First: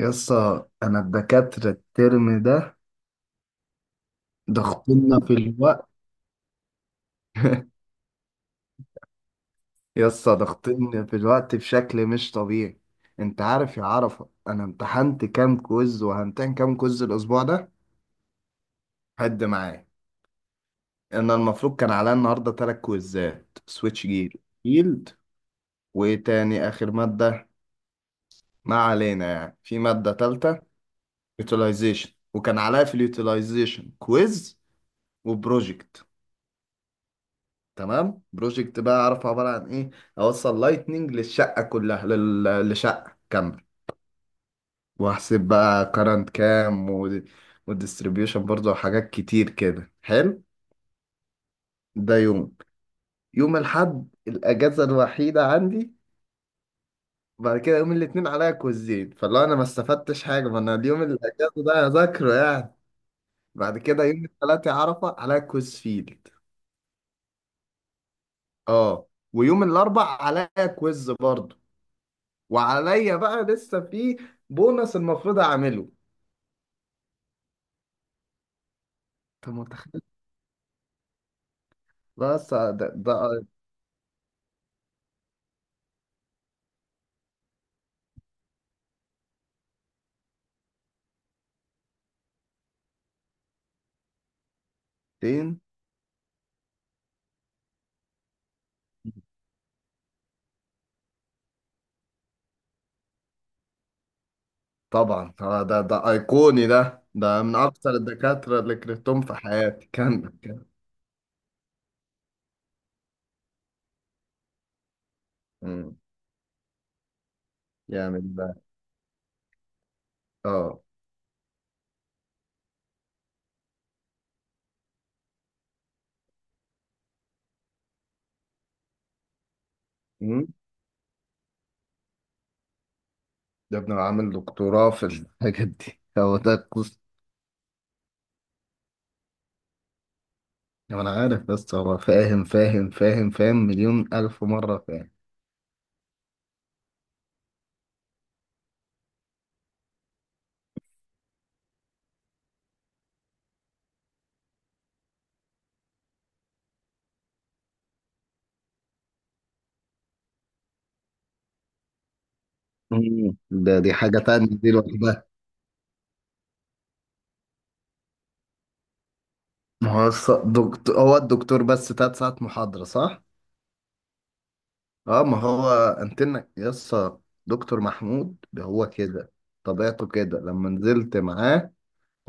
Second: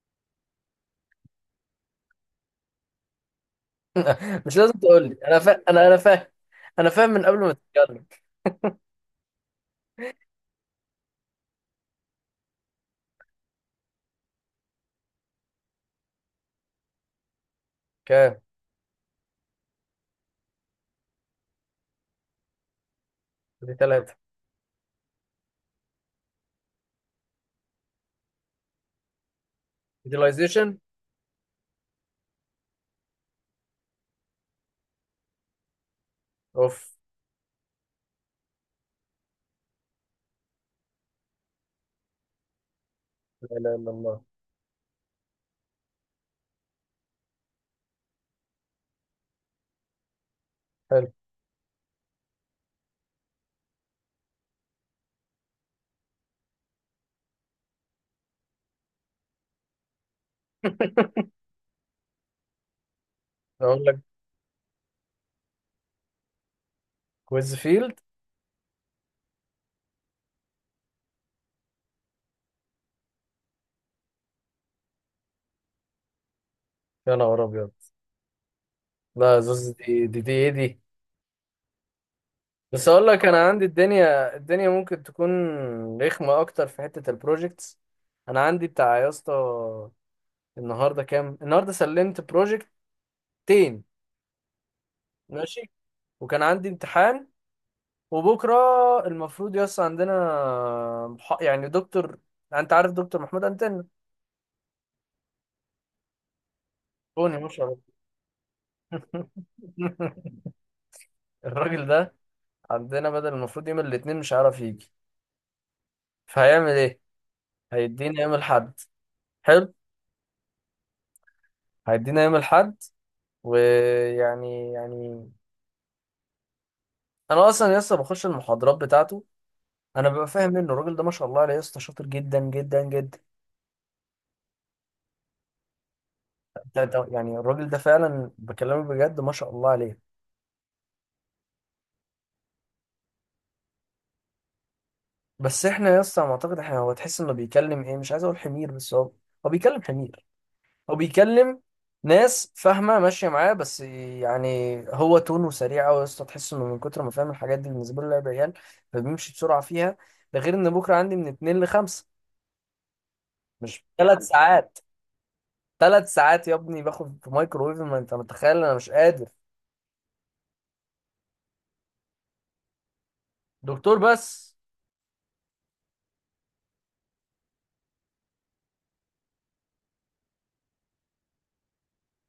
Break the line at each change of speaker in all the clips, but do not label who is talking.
يسا انا الدكاترة الترم ده
مش لازم تقول لي،
ضغطنا في
انا فا... انا
الوقت.
انا فاهم. انا فاهم من قبل ما تتكلم.
يسا ضغطنا في الوقت بشكل مش طبيعي. انت عارف يا عرفة، انا امتحنت كام كويز وهمتحن كام كويز الاسبوع ده؟
كام؟
حد معايا؟ انا المفروض كان عليا النهارده 3 كويزات
دي
سويتش
ثلاثة.
جير فيلد. وايه تاني اخر مادة؟ ما علينا، يعني في مادة تالتة.
Utilization.
يوتيلايزيشن، وكان عليا في اليوتيلايزيشن كويز وبروجكت.
اوف.
تمام، بروجكت بقى اعرف عباره عن ايه. اوصل لايتنينج للشقه كلها، لشقه
لا
كامله.
اله الا الله.
واحسب بقى كارنت كام والديستريبيوشن برضه وحاجات كتير كده حلو.
حلو.
ده يوم، يوم الحد الاجازه الوحيده عندي. بعد كده يوم الاثنين عليا كوزين، فاللي انا ما استفدتش حاجه، ما انا اليوم الاجازه ده هذاكره يعني. بعد
اقول لك،
كده يوم الثلاثة عرفه عليا كويز فيلد.
كويز فيلد.
اه. ويوم الاربع عليا كويز برضه. وعليا بقى لسه في بونص المفروض اعمله.
يا نهار ابيض. لا
انت
زوز،
متخيل؟
دي ايه دي؟
بس ده
بس اقول لك،
ده
انا عندي الدنيا ممكن تكون رخمة اكتر في حتة البروجكتس. انا عندي بتاع يا اسطى، النهارده كام؟ النهارده سلمت بروجكتين. ماشي.
ايقونتين.
وكان عندي امتحان وبكرة المفروض يس عندنا يعني دكتور. انت عارف دكتور محمود انتن؟
طبعا آه، ده ايقوني، ده
بوني
ده من
مش عارف.
اكثر الدكاتره اللي كرهتهم في حياتي. كان كان
الراجل ده عندنا بدل المفروض يوم الاثنين مش عارف يجي.
مم.
فهيعمل ايه؟ هيدينا يوم
يعمل ده.
الاحد. حلو.
اه.
هيدينا يوم الاحد. ويعني انا اصلا لسه بخش المحاضرات بتاعته. انا ببقى
مم.
فاهم منه. الراجل ده ما شاء الله عليه يا اسطى، شاطر جدا جدا جدا.
ده ابن عامل دكتوراه في الحاجات دي، هو ده القصه.
يعني الراجل ده فعلا بكلمك بجد ما شاء الله عليه.
انا عارف، بس هو فاهم فاهم فاهم فاهم مليون الف مره فاهم.
بس احنا يا اسطى على ما اعتقد احنا، هو تحس انه بيكلم ايه، مش عايز اقول حمير، بس هو هو بيكلم حمير. هو بيكلم ناس فاهمه ماشيه معاه، بس يعني هو تونه سريع قوي يا اسطى. تحس انه من كتر ما فاهم الحاجات دي بالنسبه له لعب عيال، فبيمشي بسرعه فيها. ده غير ان بكره عندي من اتنين لخمسة.
مم. ده
مش
دي حاجه
ثلاث
تانية، دي
ساعات؟
لوحدها.
ثلاث ساعات يا ابني باخد في مايكرويف، ما انت متخيل، انا مش قادر.
ما هو دكتور، هو الدكتور بس 3 ساعات محاضره، صح؟
دكتور بس.
اه، ما هو انتنا يسا. دكتور محمود هو كده، طبيعته كده لما نزلت معاه.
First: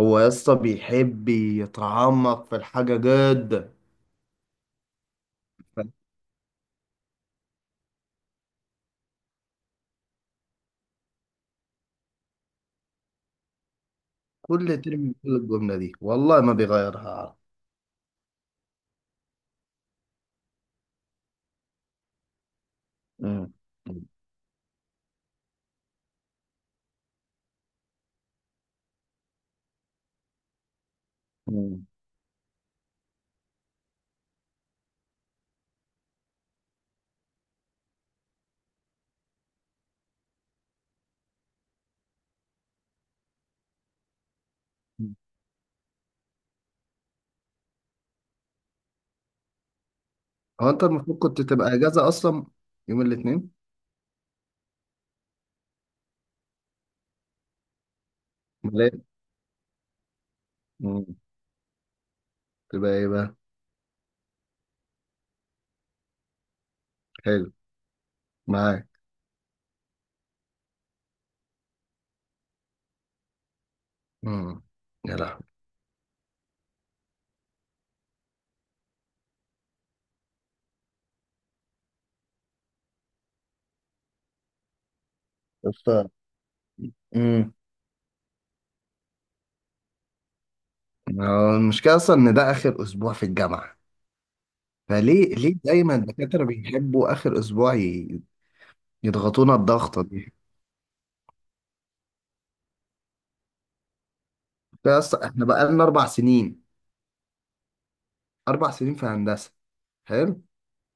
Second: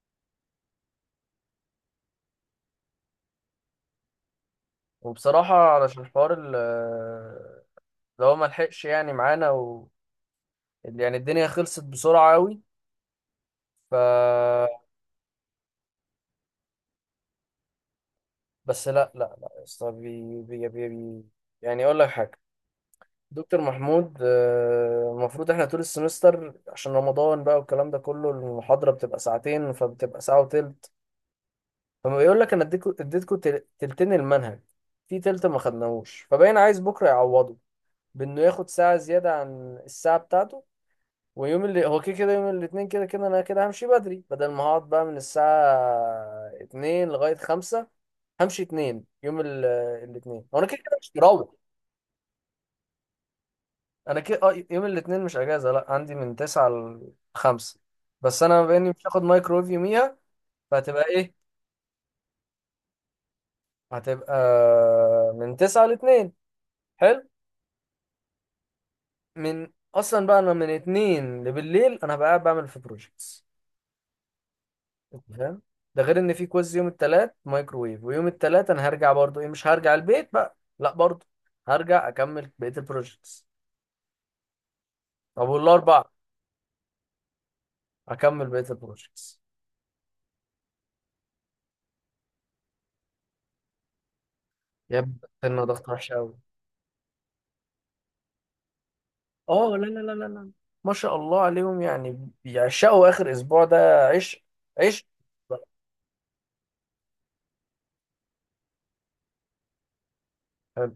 هو يسا بيحب يتعمق في الحاجة جدا.
وبصراحه علشان الحوار اللي هو ما لحقش يعني معانا يعني الدنيا خلصت بسرعه قوي. ف
كل ترم بيقول الجملة دي، والله ما بيغيرها، عارف.
بس، لا لا لا يا اسطى، بي بي بي بي يعني اقول لك حاجه.
مم.
دكتور محمود، المفروض احنا طول السمستر عشان رمضان بقى والكلام ده كله المحاضره بتبقى ساعتين، فبتبقى ساعه وتلت.
مم.
فما بيقول لك انا اديتكم تلتين المنهج، في تلت ما خدناهوش. فباين عايز بكره يعوضه بانه ياخد ساعه زياده عن الساعه بتاعته. ويوم اللي هو كده كده يوم الاثنين كده كده انا كده همشي بدري، بدل ما هقعد بقى من الساعه 2 لغايه 5. همشي اتنين، يوم الاتنين هو انا
هو
كده
انت
كده مش
المفروض كنت
مروح.
تبقى اجازة اصلا يوم الاثنين.
انا كده، اه، يوم الاتنين مش اجازه، لا عندي من تسعة لخمسة، بس انا بما
امال
اني مش
إيه؟
هاخد مايكرويف يوميها فهتبقى
مم.
ايه؟
تبقى ايه بقى.
هتبقى من تسعة لاتنين. حلو.
حلو، معاك.
من اصلا بقى انا من اتنين لبالليل انا هبقى قاعد بعمل في بروجيكتس.
امم، يا
أنت
لهوي.
فاهم؟ ده غير ان في كويز يوم التلات مايكرويف، ويوم التلات انا هرجع برضو، ايه مش هرجع البيت بقى لا، برضو هرجع اكمل بقيه البروجيكتس. طب والاربع
يسطا. مم.
اكمل بقيه البروجيكتس.
هو المشكلة اصلا ان ده اخر اسبوع في الجامعة،
يا ابني
فليه
استنى، ضغط
دايما
وحش قوي.
الدكاترة بيحبوا آخر أسبوع يضغطونا
اه، لا لا
الضغطة
لا لا
دي؟
لا، ما شاء الله عليهم يعني بيعشقوا اخر اسبوع ده عشق. عشق.
بس احنا بقالنا 4 سنين، 4 سنين في هندسة، حلو.
حلو.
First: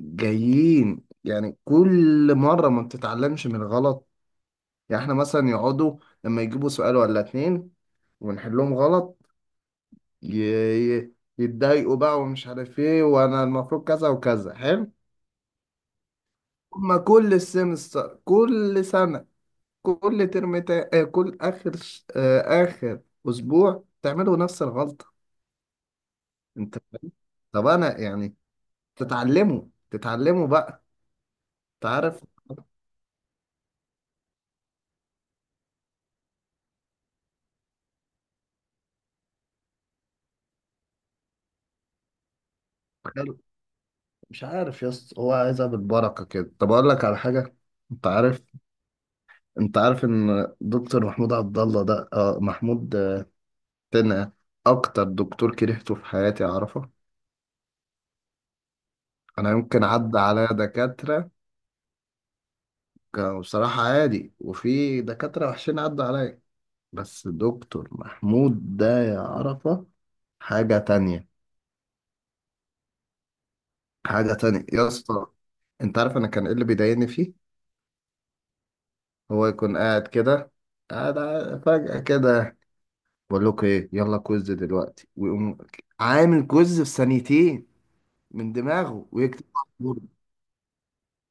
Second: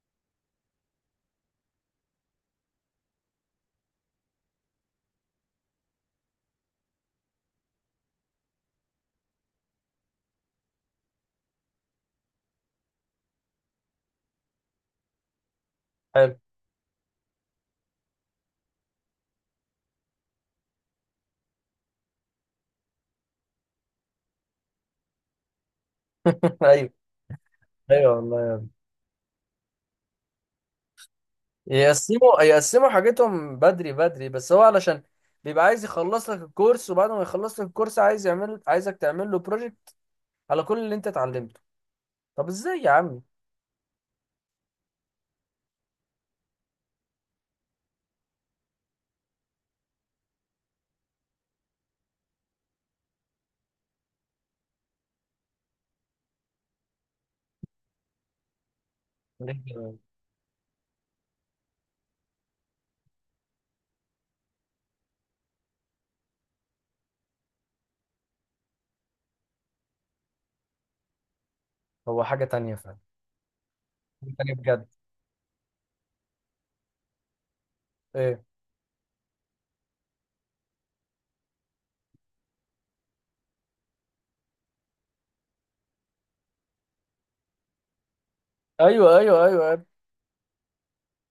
جايين يعني كل مرة ما بتتعلمش من الغلط. يعني احنا مثلا يقعدوا لما يجيبوا سؤال ولا اتنين ونحلهم غلط، ي- ي- يتضايقوا بقى، ومش عارف ايه، وانا المفروض كذا وكذا، حلو.
حلو.
هما كل السمستر، كل سنة، كل ترم تا... آه، كل اخر اخر اسبوع تعملوا نفس الغلطه. انت،
ايوه.
طب انا
ايوه
يعني
والله يا ابني،
تتعلموا، تتعلموا بقى. انت عارف.
يقسموا حاجتهم بدري بدري، بس هو علشان بيبقى عايز يخلص لك الكورس، وبعد ما يخلص لك الكورس عايز يعمل، عايزك تعمل له بروجكت على كل اللي انت اتعلمته. طب ازاي يا عم؟
مش عارف يا اسطى، هو عايزها بالبركه كده. طب اقول لك على حاجه، انت عارف انت عارف ان دكتور محمود عبد الله ده محمود، تنقه. اكتر دكتور كرهته في حياتي، اعرفه. انا
ليه
يمكن
كده؟
عدى عليا دكاتره كانوا بصراحه عادي، وفي دكاتره وحشين عدى عليا، بس دكتور محمود ده يا عرفة حاجة تانية،
هو حاجة تانية فعلا. حاجة
حاجة
تانية
تانية
بجد.
يا اسطى. انت عارف انا كان ايه اللي بيضايقني فيه؟
ايه؟
هو يكون قاعد كده، قاعد فجأة كده بقول لكم ايه، يلا كويز دلوقتي، ويقوم عامل كويز في 2 ثانية من دماغه
ايوه
ويكتب
ايوه
على
ايوه يا ابني.
البورد.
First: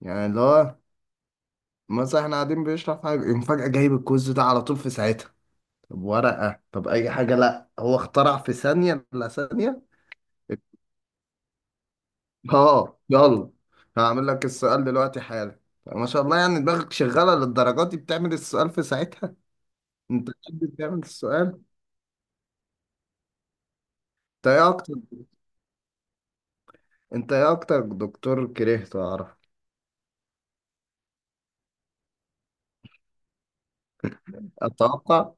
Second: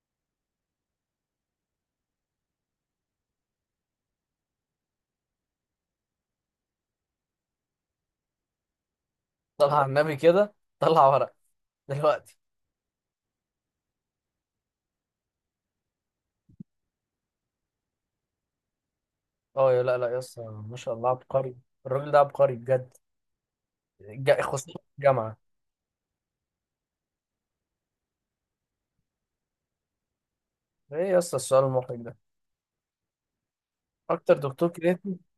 يعني اللي هو مثلا احنا قاعدين بيشرح حاجة، يقوم فجأة جايب الكويز ده على طول في ساعتها. طب ورقة، طب أي حاجة، لأ هو اخترع في ثانية إلا
طلع
ثانية.
على النبي كده طلع ورق دلوقتي.
اه يلا، هعمل لك السؤال دلوقتي حالا. ما شاء الله، يعني دماغك شغالة للدرجات دي، بتعمل السؤال في ساعتها.
اه لا لا يا
انت
اسطى،
بتحب
ما شاء
بتعمل
الله عبقري.
السؤال.
الراجل ده عبقري بجد،
انت ايه
خصوصا في
اكتر
الجامعة.
انت ايه اكتر دكتور كرهته اعرف.
ايه يا اسطى السؤال المحرج ده؟ اكتر دكتور كرهتني؟
اتوقع،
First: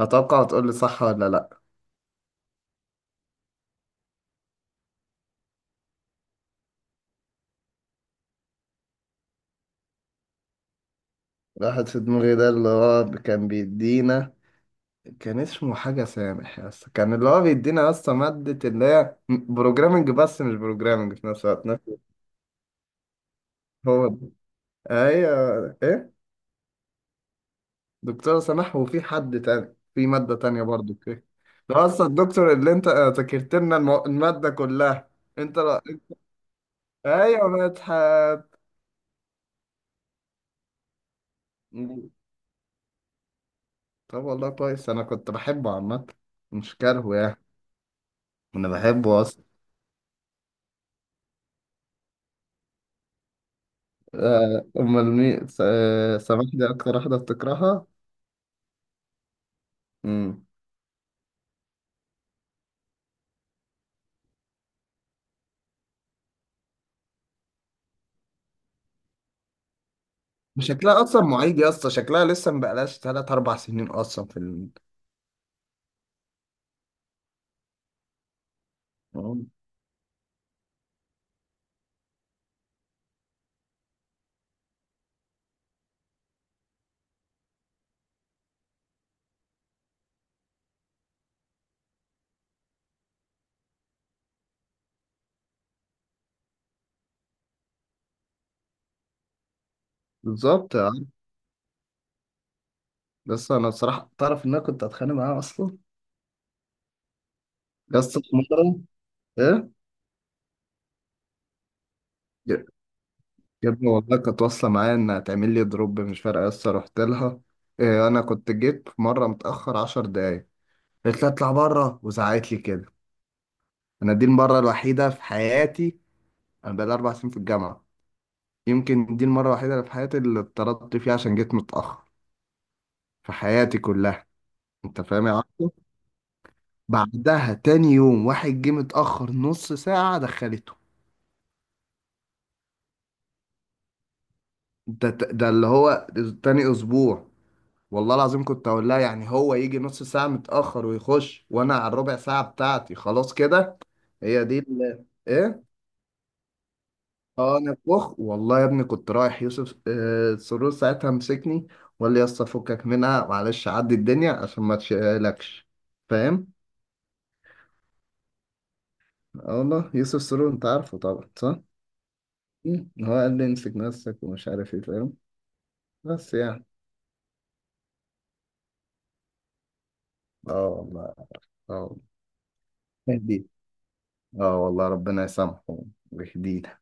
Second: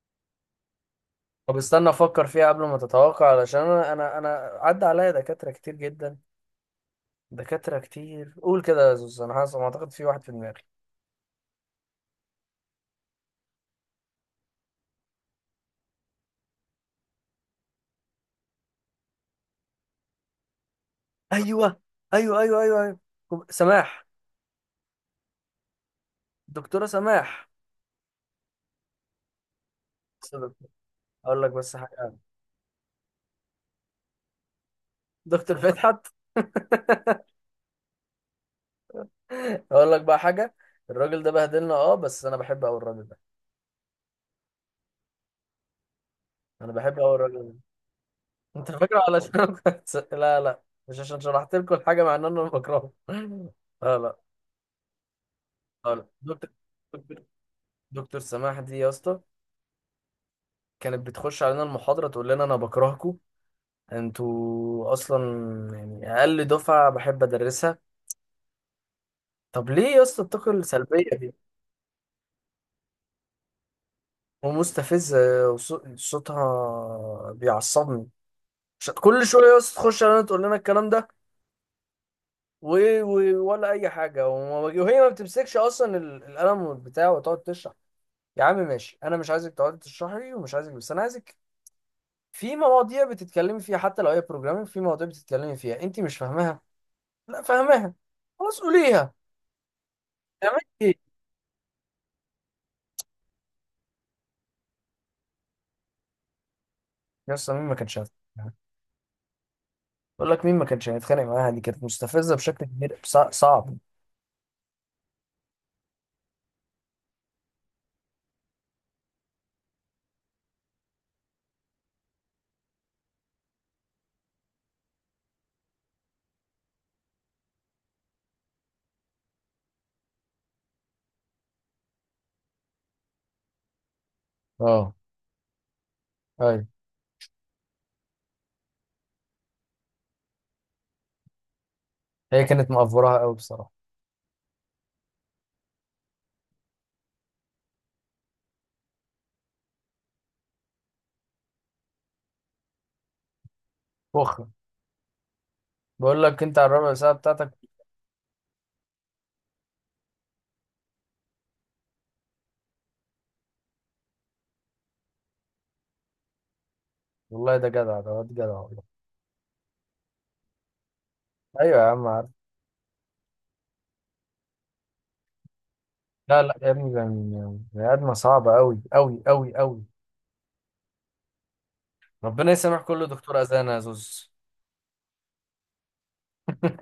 اتوقع هتقول لي صح ولا
طب
لا.
استنى افكر فيها قبل ما تتوقع، علشان انا، انا عدى عليا دكاترة كتير جدا. دكاترة كتير، قول كده يا زوز، انا حاسس ما اعتقد في واحد في دماغي.
واحد في دماغي، ده اللي هو كان بيدينا، كان اسمه حاجة سامح يا اسطى، كان اللي هو بيدينا يا اسطى مادة اللي هي بروجرامنج، بس مش بروجرامنج في نفس الوقت،
ايوه ايوه ايوه ايوه ايوه، سماح.
هو ده، ايوه ايه.
دكتورة سماح.
دكتورة سماح، وفي حد تاني في مادة تانية برضو كده.
اقول لك بس
ده أصلا
حاجة.
الدكتور اللي أنت ذاكرت لنا المادة كلها.
دكتور
أنت، لا،
فتحت.
أيوة مدحت.
اقول لك بقى حاجة، الراجل ده بهدلنا، اه، بس انا بحب قوي الراجل ده.
طب والله كويس، أنا كنت بحبه عامة،
انا
مش
بحب قوي
كارهه يعني.
الراجل ده.
أنا
انت فاكره
بحبه
علشان
أصلا.
أنا كنت لا لا، مش عشان شرحت لكم الحاجه، مع ان انا بكرهه. لا. لا.
أمال مين
لا لا.
سماح
دكتور،
دي أكتر واحدة بتكرهها.
دكتور سماح دي يا اسطى
مم.
كانت بتخش علينا المحاضره تقول لنا انا بكرهكم، انتوا اصلا يعني اقل دفعه بحب ادرسها. طب ليه يا اسطى الطاقه
شكلها
السلبيه
أصلا
دي؟
معيد يا اسطى، شكلها لسه مبقالهاش تلات أربع سنين أصلا
ومستفزه، وص- صوتها بيعصبني. كل شويه يا اسطى تخش علينا تقول لنا الكلام ده، و... ولا اي حاجه، وهي ما بتمسكش اصلا القلم بتاعه وتقعد تشرح. يا عم ماشي، انا مش عايزك تقعدي تشرحي لي، ومش عايزك، بس انا عايزك في مواضيع بتتكلمي فيها حتى لو هي بروجرامينج، في مواضيع بتتكلمي فيها انت مش فاهماها، لا فاهماها، خلاص قوليها، تعملي
بالظبط يعني.
ايه؟
بس أنا بصراحة تعرف إن أنا كنت أتخانق معاها أصلا.
يا اسطى مين ما كانش
يا
هيتخانق
اسطى في
معاها؟
مرة، إيه؟
بقول لك مين ما كانش هيتخانق معاها، دي كانت مستفزه بشكل
يا
كبير، صع-
يا
صعب
ابني والله كانت واصلة معايا إنها تعمل لي دروب مش فارقة، لسه رحت لها. إيه، أنا كنت جيت في مرة متأخر 10 دقايق، قالت لي أطلع بره وزعقت لي كده. أنا دي المرة الوحيدة في حياتي، أنا بقالي 4 سنين في الجامعة، يمكن دي المرة الوحيدة اللي في حياتي اللي اتطردت فيها عشان جيت متأخر في حياتي كلها.
اه.
أنت فاهم يا عبده؟
ايوه.
بعدها تاني يوم واحد جه متأخر نص ساعة دخلته.
هي كانت مقفوراها قوي بصراحه.
ده اللي هو تاني أسبوع. والله العظيم كنت اقول لها، يعني هو يجي نص ساعة متأخر ويخش، وانا على الربع ساعة بتاعتي خلاص كده. هي
فخر.
دي ايه.
بقول لك انت على الربع ساعه
اه
بتاعتك.
انا فخ، والله يا ابني كنت رايح يوسف سرور، ساعتها مسكني وقال لي يا اسطى فكك منها، معلش عدي الدنيا عشان ما تشيلكش، فاهم.
والله ده جدع، ده واد جدع والله.
اه والله، يوسف سرور انت عارفه طبعا صح.
ايوه يا عم عارف.
مم. هو قال لي امسك نفسك ومش عارف ايه، فاهم، بس
لا لا
يعني.
يا ابني، ده بني ادمه صعبه قوي قوي قوي قوي.
اه والله. اه والله.
ربنا يسامح كل دكتور
يهديه.
اذانه يا زوز.
اه والله، ربنا يسامحه ويهديه.